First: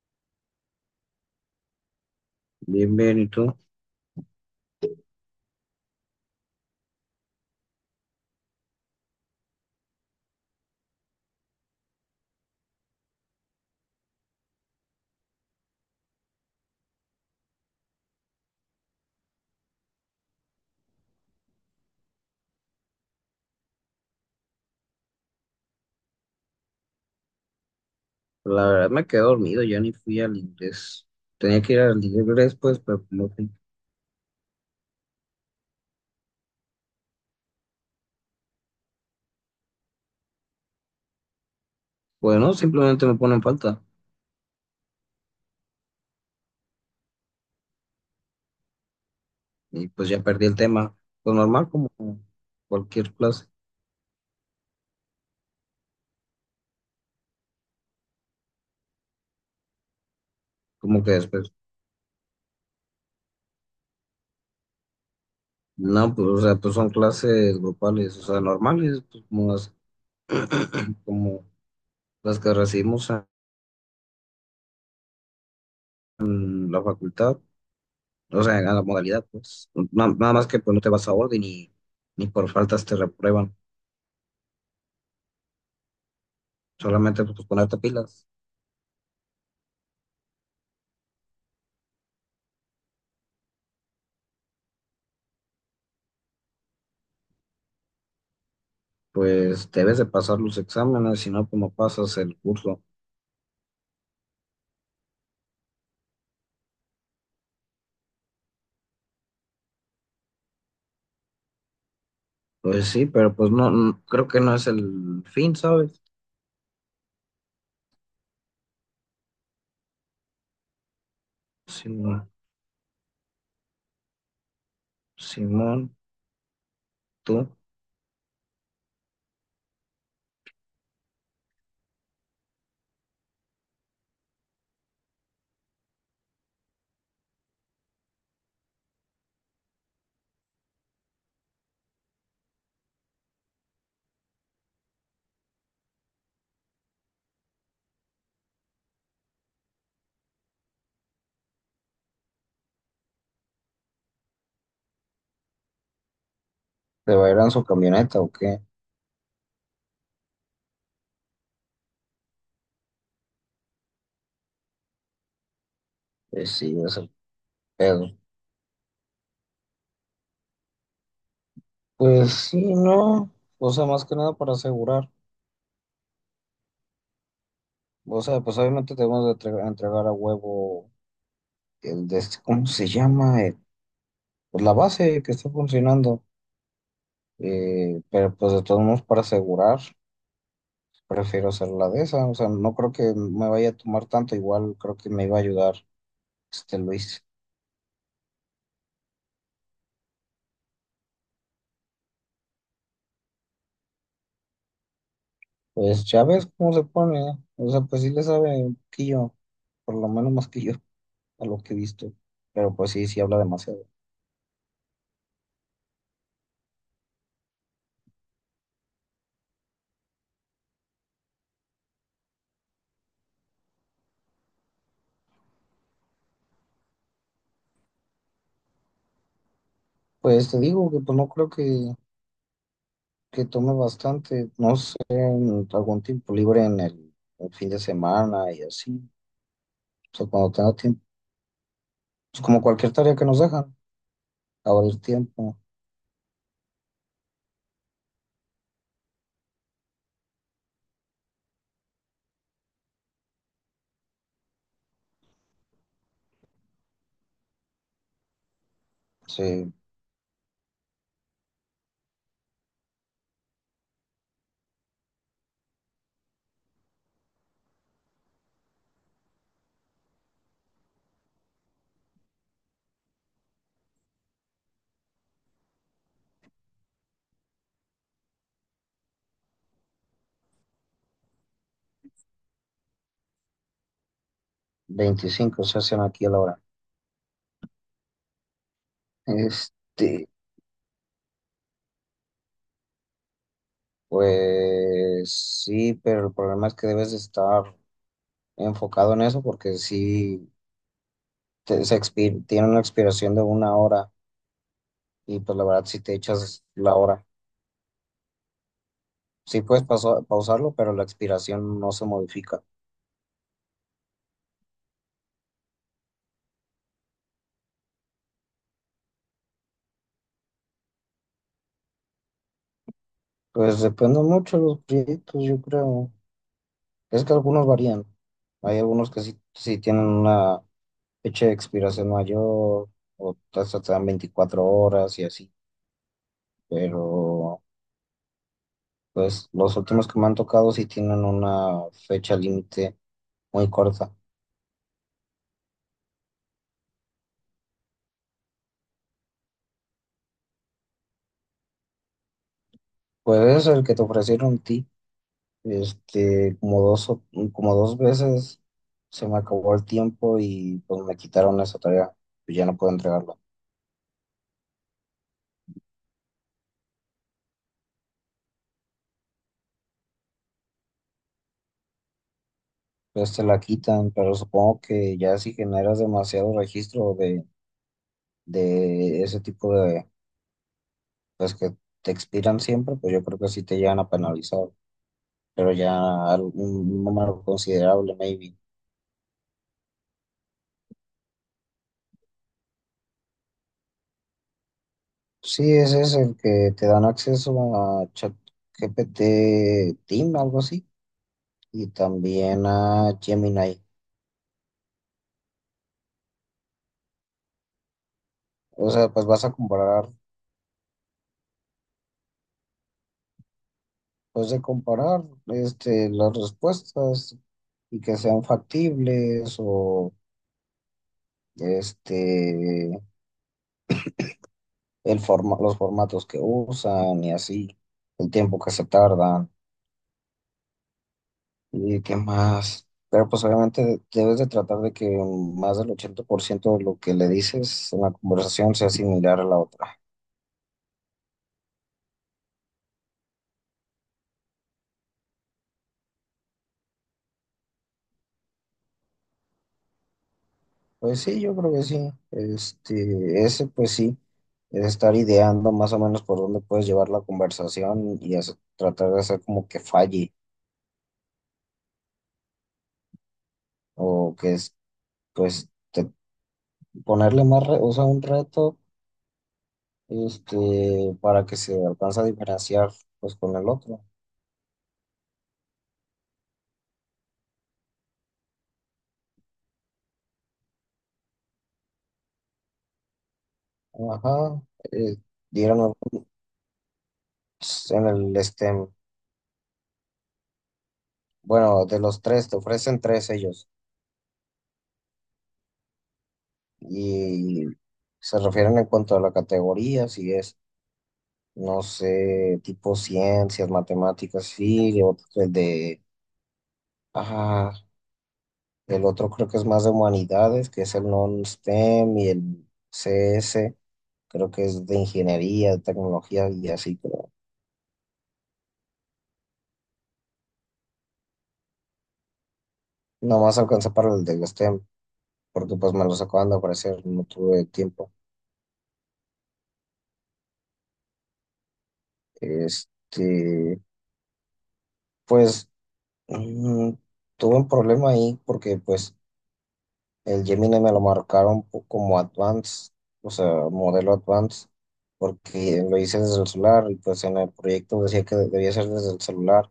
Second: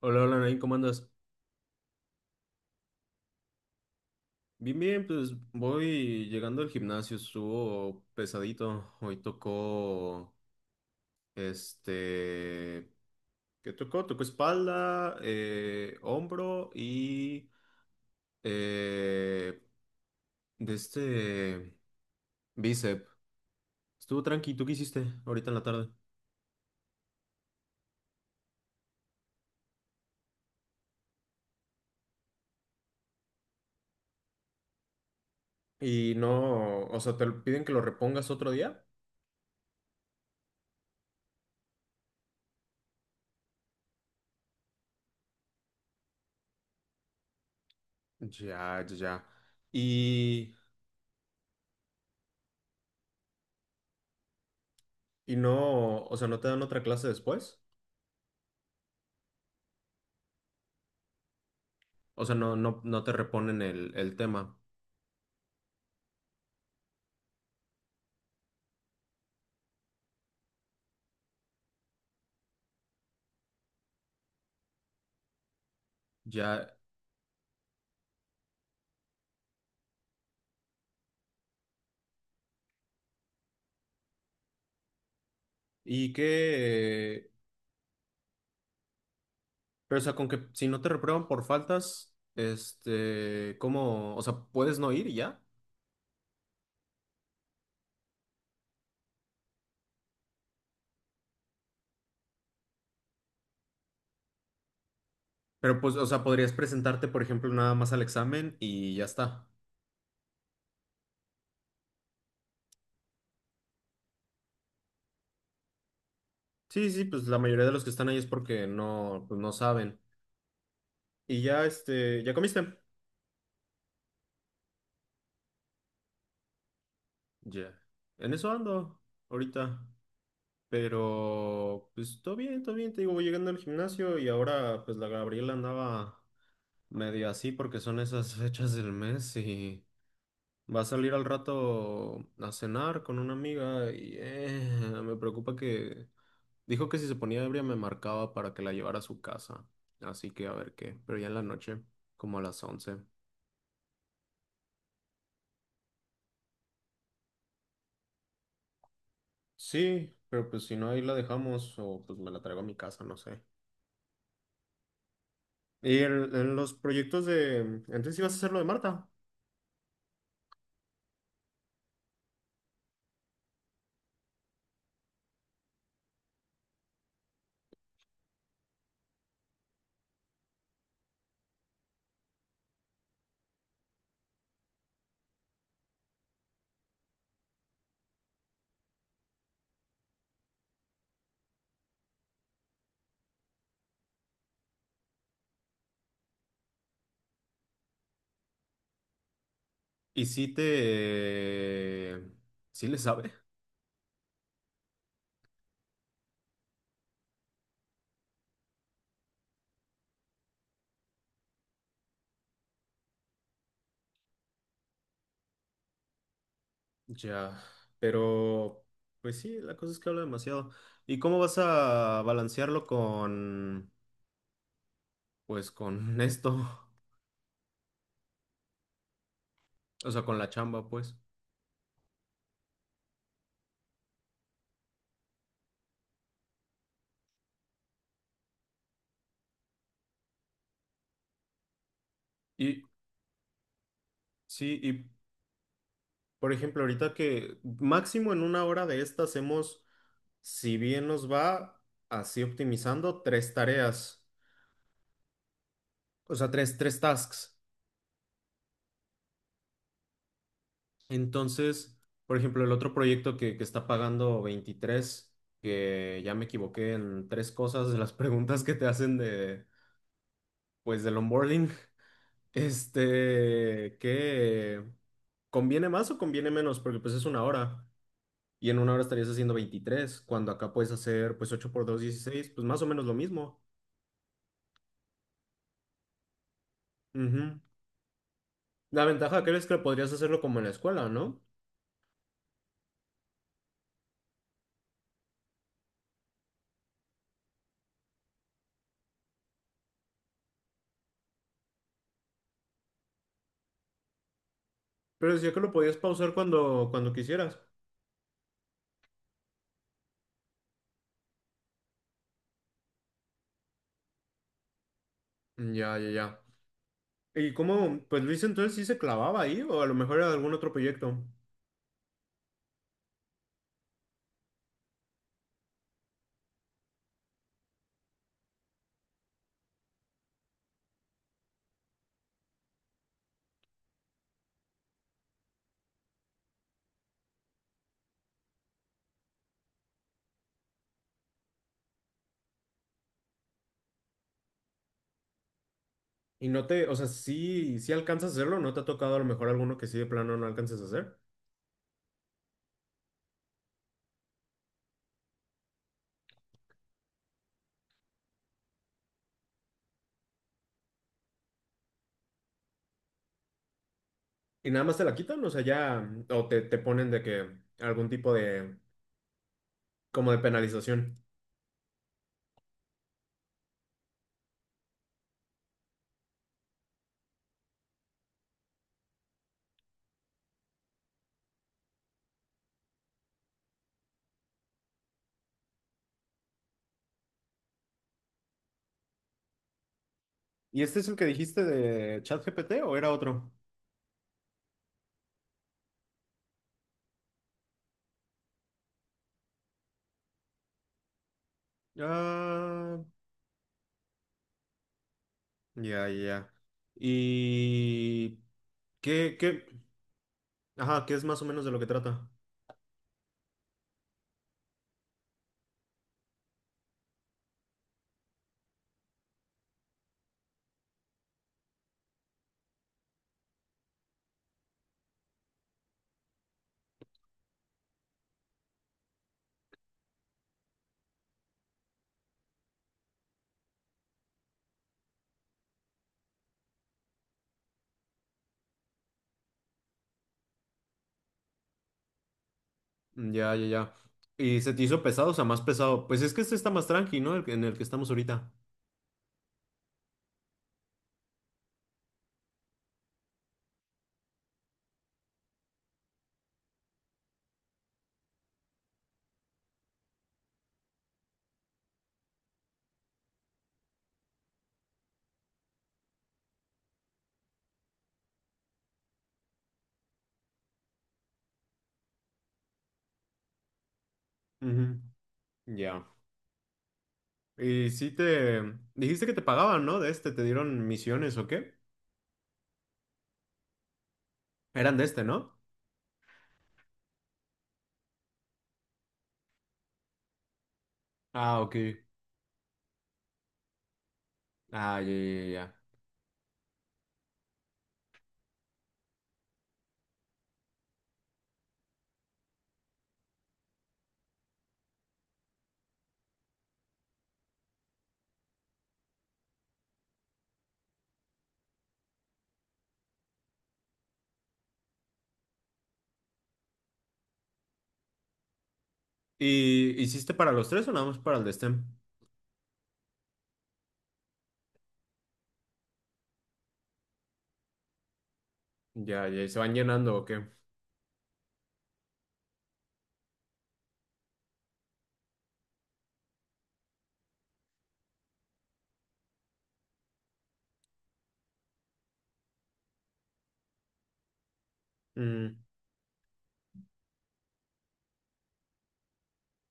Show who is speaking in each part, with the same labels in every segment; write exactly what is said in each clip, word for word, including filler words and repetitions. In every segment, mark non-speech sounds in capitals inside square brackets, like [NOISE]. Speaker 1: Hola, hola, Nain, ¿cómo andas?
Speaker 2: Bien, bien, ¿y tú?
Speaker 1: Bien, bien, pues voy llegando al gimnasio, estuvo pesadito. Hoy tocó, este, ¿qué tocó? Tocó espalda, eh, hombro y eh, de este bíceps. Estuvo tranqui, ¿tú qué hiciste ahorita en la tarde?
Speaker 2: La verdad me quedé dormido, ya ni fui al inglés. Tenía que ir al inglés, pues, pero no fui.
Speaker 1: Y no, o sea, te lo- piden que lo repongas otro día.
Speaker 2: Bueno, simplemente me ponen falta
Speaker 1: Ya, ya, ya.
Speaker 2: y pues ya perdí
Speaker 1: Y,
Speaker 2: el tema. Pues normal, como cualquier clase,
Speaker 1: y no, o sea, ¿no te dan otra clase después?
Speaker 2: como que después.
Speaker 1: O sea, no, no, no te reponen el, el tema.
Speaker 2: No, pues, o sea, pues son clases grupales, o sea, normales, pues, como las, como las que recibimos en
Speaker 1: Ya.
Speaker 2: la facultad, o sea, en la modalidad, pues. Na- Nada más que pues no te vas a orden y ni por faltas te reprueban,
Speaker 1: Y
Speaker 2: solamente
Speaker 1: que.
Speaker 2: pues ponerte pilas.
Speaker 1: Pero, o sea, con que si no te reprueban por faltas, este, ¿cómo? O sea, puedes no ir y ya.
Speaker 2: Pues debes de pasar los exámenes, si no, como pasas el curso?
Speaker 1: Pero, pues, o sea, podrías presentarte, por ejemplo, nada más al examen y ya está.
Speaker 2: Pues sí, pero pues no, no- creo que no es el fin, ¿sabes?
Speaker 1: Sí, sí, pues la mayoría de los que están ahí es porque no, pues, no saben. Y ya,
Speaker 2: Simón,
Speaker 1: este, ¿ya comiste?
Speaker 2: Simón, ¿tú
Speaker 1: Ya. En eso ando ahorita. Pero, pues, todo bien, todo bien. Te digo, voy llegando al gimnasio y ahora, pues, la Gabriela andaba. Medio así porque son esas fechas del mes y va a salir al rato a cenar con una amiga y eh, me preocupa que dijo que si se ponía ebria me marcaba para que la llevara a su casa. Así que a ver qué, pero ya en la noche, como a las once.
Speaker 2: te va a ir en su camioneta o qué?
Speaker 1: Sí, pero pues si no ahí la dejamos o pues me la traigo a mi casa, no sé. Y en,
Speaker 2: Pues
Speaker 1: en los
Speaker 2: sí, es el
Speaker 1: proyectos de...
Speaker 2: pedo.
Speaker 1: Entonces ibas a hacer lo de Marta.
Speaker 2: Pues sí, no, o sea, más que nada para asegurar. O sea, pues obviamente debemos de entre- entregar a huevo el de este- ¿cómo se llama? Eh, pues la base que está funcionando. Eh, pero pues de todos modos para asegurar. Prefiero hacer la de esa, o sea, no creo que me vaya a tomar tanto, igual creo que me iba a ayudar este Luis.
Speaker 1: ¿Y si te... ¿Sí le sabe?
Speaker 2: Pues ya ves cómo se pone, o sea, pues sí le sabe un poquillo, por lo menos más que yo, a lo que he visto, pero pues sí, sí habla demasiado.
Speaker 1: Ya, pero pues sí, la cosa es que habla demasiado. ¿Y cómo vas a balancearlo con, pues con esto? [LAUGHS] O sea, con
Speaker 2: Pues
Speaker 1: la
Speaker 2: te
Speaker 1: chamba,
Speaker 2: digo que
Speaker 1: pues.
Speaker 2: pues no creo que, que tome bastante, no sé, en algún tiempo libre en el, el fin de semana y así, o sea, cuando tenga tiempo, es como
Speaker 1: Y
Speaker 2: cualquier tarea que nos dejan,
Speaker 1: sí,
Speaker 2: abrir
Speaker 1: y
Speaker 2: tiempo,
Speaker 1: por ejemplo, ahorita que máximo en una hora de esta hacemos, si bien nos va, así optimizando tres tareas, o sea, tres, tres tasks.
Speaker 2: sí,
Speaker 1: Entonces, por ejemplo, el otro proyecto que, que está pagando veintitrés, que ya me equivoqué en tres cosas de las preguntas que te hacen de pues del onboarding, [LAUGHS] este, ¿qué conviene más o conviene menos? Porque pues es una hora y en una hora estarías haciendo veintitrés cuando acá puedes hacer pues ocho por dos dieciséis pues más o menos lo mismo.
Speaker 2: veinticinco se hacen aquí a la hora.
Speaker 1: Ujú. La ventaja que es que podrías
Speaker 2: Este.
Speaker 1: hacerlo como en la escuela, ¿no?
Speaker 2: Pues sí, pero el problema es que debes de estar enfocado en eso porque sí te- se expi- tiene una expiración de una hora
Speaker 1: Pero
Speaker 2: y
Speaker 1: decía
Speaker 2: pues
Speaker 1: que
Speaker 2: la
Speaker 1: lo
Speaker 2: verdad
Speaker 1: podías
Speaker 2: si te
Speaker 1: pausar
Speaker 2: echas
Speaker 1: cuando,
Speaker 2: la
Speaker 1: cuando
Speaker 2: hora,
Speaker 1: quisieras.
Speaker 2: sí puedes paso- pausarlo, pero la expiración no se modifica.
Speaker 1: Mm, Ya, ya, ya. ¿Y cómo, pues Luis entonces sí se clavaba ahí o a lo mejor era algún otro proyecto?
Speaker 2: Pues depende mucho de los proyectos, yo creo. Es que algunos varían. Hay algunos que sí, sí tienen una fecha de expiración mayor o hasta te dan veinticuatro horas y así, pero. Pues los últimos que me han tocado sí tienen una fecha límite muy corta.
Speaker 1: Y no te, o sea, sí, sí alcanzas a hacerlo, ¿no te ha tocado a lo mejor alguno que sí de plano no alcances a hacer?
Speaker 2: Pues es el que te ofrecieron a ti, este, como dos, o- como dos veces se me acabó el tiempo y pues me quitaron esa tarea, pues ya no puedo entregarla.
Speaker 1: Y nada más te la quitan, o sea, ya, o te, te ponen de que algún tipo de, como de penalización.
Speaker 2: Pues te la quitan, pero supongo que ya si generas demasiado registro de, de ese tipo de, pues que te expiran siempre, pues yo creo que sí te llegan a penalizar, pero ya un número considerable, maybe.
Speaker 1: ¿Y este es el que dijiste de ChatGPT o era otro?
Speaker 2: Sí, ese es el que te dan acceso a ChatGPT Team, algo así, y también
Speaker 1: Ah,
Speaker 2: a Gemini.
Speaker 1: ya, ya. ¿Y
Speaker 2: O sea, pues
Speaker 1: qué,
Speaker 2: vas a
Speaker 1: qué?
Speaker 2: comparar,
Speaker 1: Ajá, ¿qué es más o menos de lo que trata?
Speaker 2: pues de comparar este, las respuestas y que sean factibles o este, el forma, los formatos que usan y así, el tiempo que se tardan. ¿Y qué más? Pero pues obviamente debes de tratar de que más del ochenta por ciento de lo que le dices en la conversación sea similar a la otra.
Speaker 1: Ya, ya, ya. ¿Y se te hizo pesado, o sea, más pesado? Pues es que este está más tranqui, ¿no? El que- en el que estamos ahorita.
Speaker 2: Pues sí, yo creo que sí. Este, ese pues sí, es estar ideando más o menos por dónde puedes llevar la conversación y hacer- tratar de hacer como que falle o que es, pues te- ponerle más, re- o sea, un reto, este, para que se alcance a diferenciar pues con el otro.
Speaker 1: Ujú. Ya. Y sí te... Dijiste que te pagaban, ¿no? De este, ¿te dieron misiones o qué?
Speaker 2: Ajá.
Speaker 1: Eran de
Speaker 2: eh,
Speaker 1: este, ¿no?
Speaker 2: s- En el, este,
Speaker 1: Ah, ok.
Speaker 2: bueno, de los tres, te ofrecen tres ellos.
Speaker 1: Ah, ya, ya, ya. ya.
Speaker 2: Y se refieren en cuanto a la categoría, si es, no sé, tipo ciencias, matemáticas, sí, y otro- el de, ah, el otro creo que es más de humanidades, que es el non-STEM y el C S, creo que es de ingeniería, de tecnología y así, pero
Speaker 1: ¿Y hiciste para los tres o nada más para el de STEM?
Speaker 2: nomás alcanza para el del STEM, porque pues me los acaban de ofrecer, no tuve tiempo.
Speaker 1: Ya, ya, ¿y ¿se van llenando o qué?
Speaker 2: Este. Pues Mm, tuve un problema ahí porque pues el Gemini me lo marcaron po- como Advanced, o sea, modelo Advanced,
Speaker 1: Mm,
Speaker 2: porque lo hice desde el celular y pues en el proyecto decía que debía ser desde el celular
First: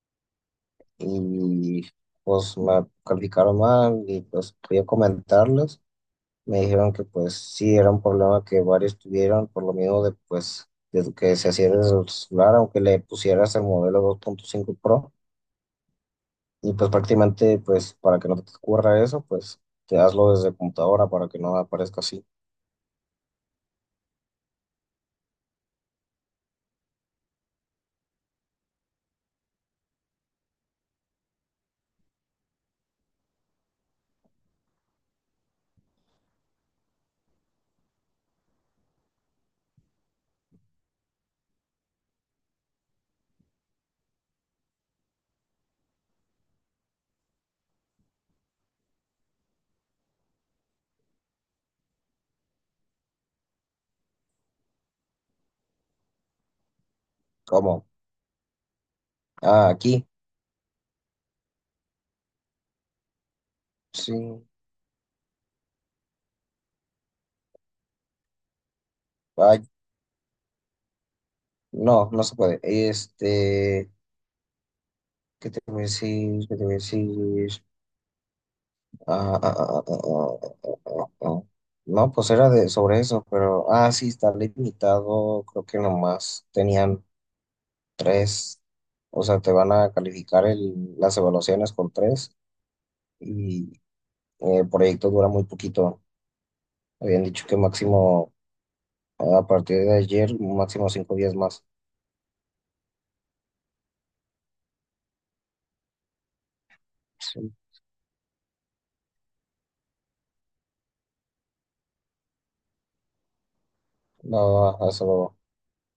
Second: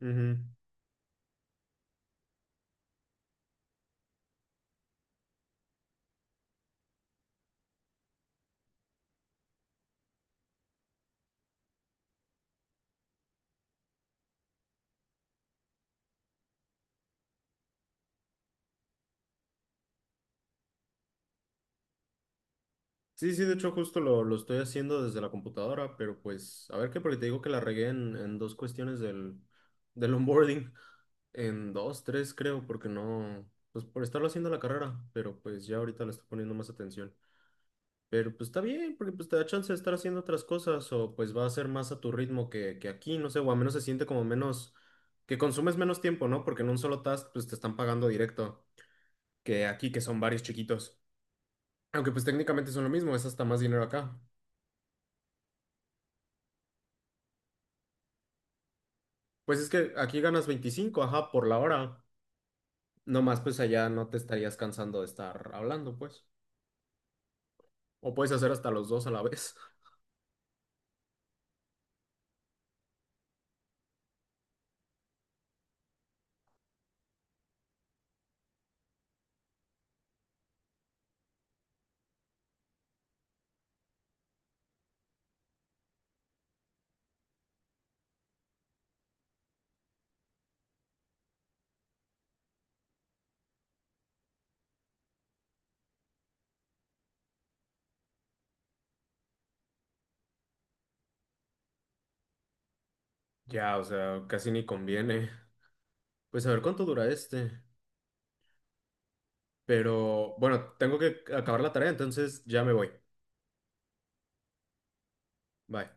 Speaker 1: ujú.
Speaker 2: y pues me calificaron mal y pues fui a comentarles. Me dijeron que pues sí era un problema que varios tuvieron por lo mismo de pues de que se hacía desde el celular, aunque le pusieras el modelo dos punto cinco Pro. Y pues prácticamente, pues para que no te ocurra eso, pues te hazlo desde computadora para que no aparezca así.
Speaker 1: Sí, sí, de hecho justo lo, lo estoy haciendo desde la computadora, pero pues, a ver qué, porque te digo que la regué en, en dos cuestiones del, del onboarding, en dos, tres creo, porque no, pues por estarlo haciendo la carrera, pero pues ya ahorita le estoy poniendo más atención. Pero pues está bien, porque pues te da chance de estar haciendo otras cosas o pues va a ser más a tu ritmo que, que aquí, no sé, o al menos se siente como menos, que consumes menos tiempo, ¿no? Porque en un solo task pues te están pagando directo que aquí, que son varios chiquitos. Aunque pues técnicamente son lo mismo, es hasta más dinero acá.
Speaker 2: Como.
Speaker 1: Pues es
Speaker 2: Ah,
Speaker 1: que
Speaker 2: aquí.
Speaker 1: aquí ganas veinticinco, ajá, por la hora. No más pues allá no
Speaker 2: Sí.
Speaker 1: te estarías cansando de estar hablando, pues. O puedes hacer hasta los dos a la vez.
Speaker 2: Ay,
Speaker 1: [LAUGHS]
Speaker 2: no, no se puede. Este, ¿qué te voy a decir? ¿Qué te voy a decir? Ah, ah, ah, ah, ah, ah, ah, ah. ah. No, pues era de, sobre eso, pero, ah, sí, está limitado. Creo que nomás tenían tres. O sea, te van a calificar el, las evaluaciones con tres y eh, el proyecto dura muy poquito. Habían dicho que máximo a partir de ayer, máximo cinco días más.
Speaker 1: Ya, o sea, casi ni conviene. Pues a ver cuánto dura este.
Speaker 2: Sí.
Speaker 1: Pero bueno, tengo que acabar la tarea, entonces ya me voy.
Speaker 2: No, hasta luego.
Speaker 1: Bye.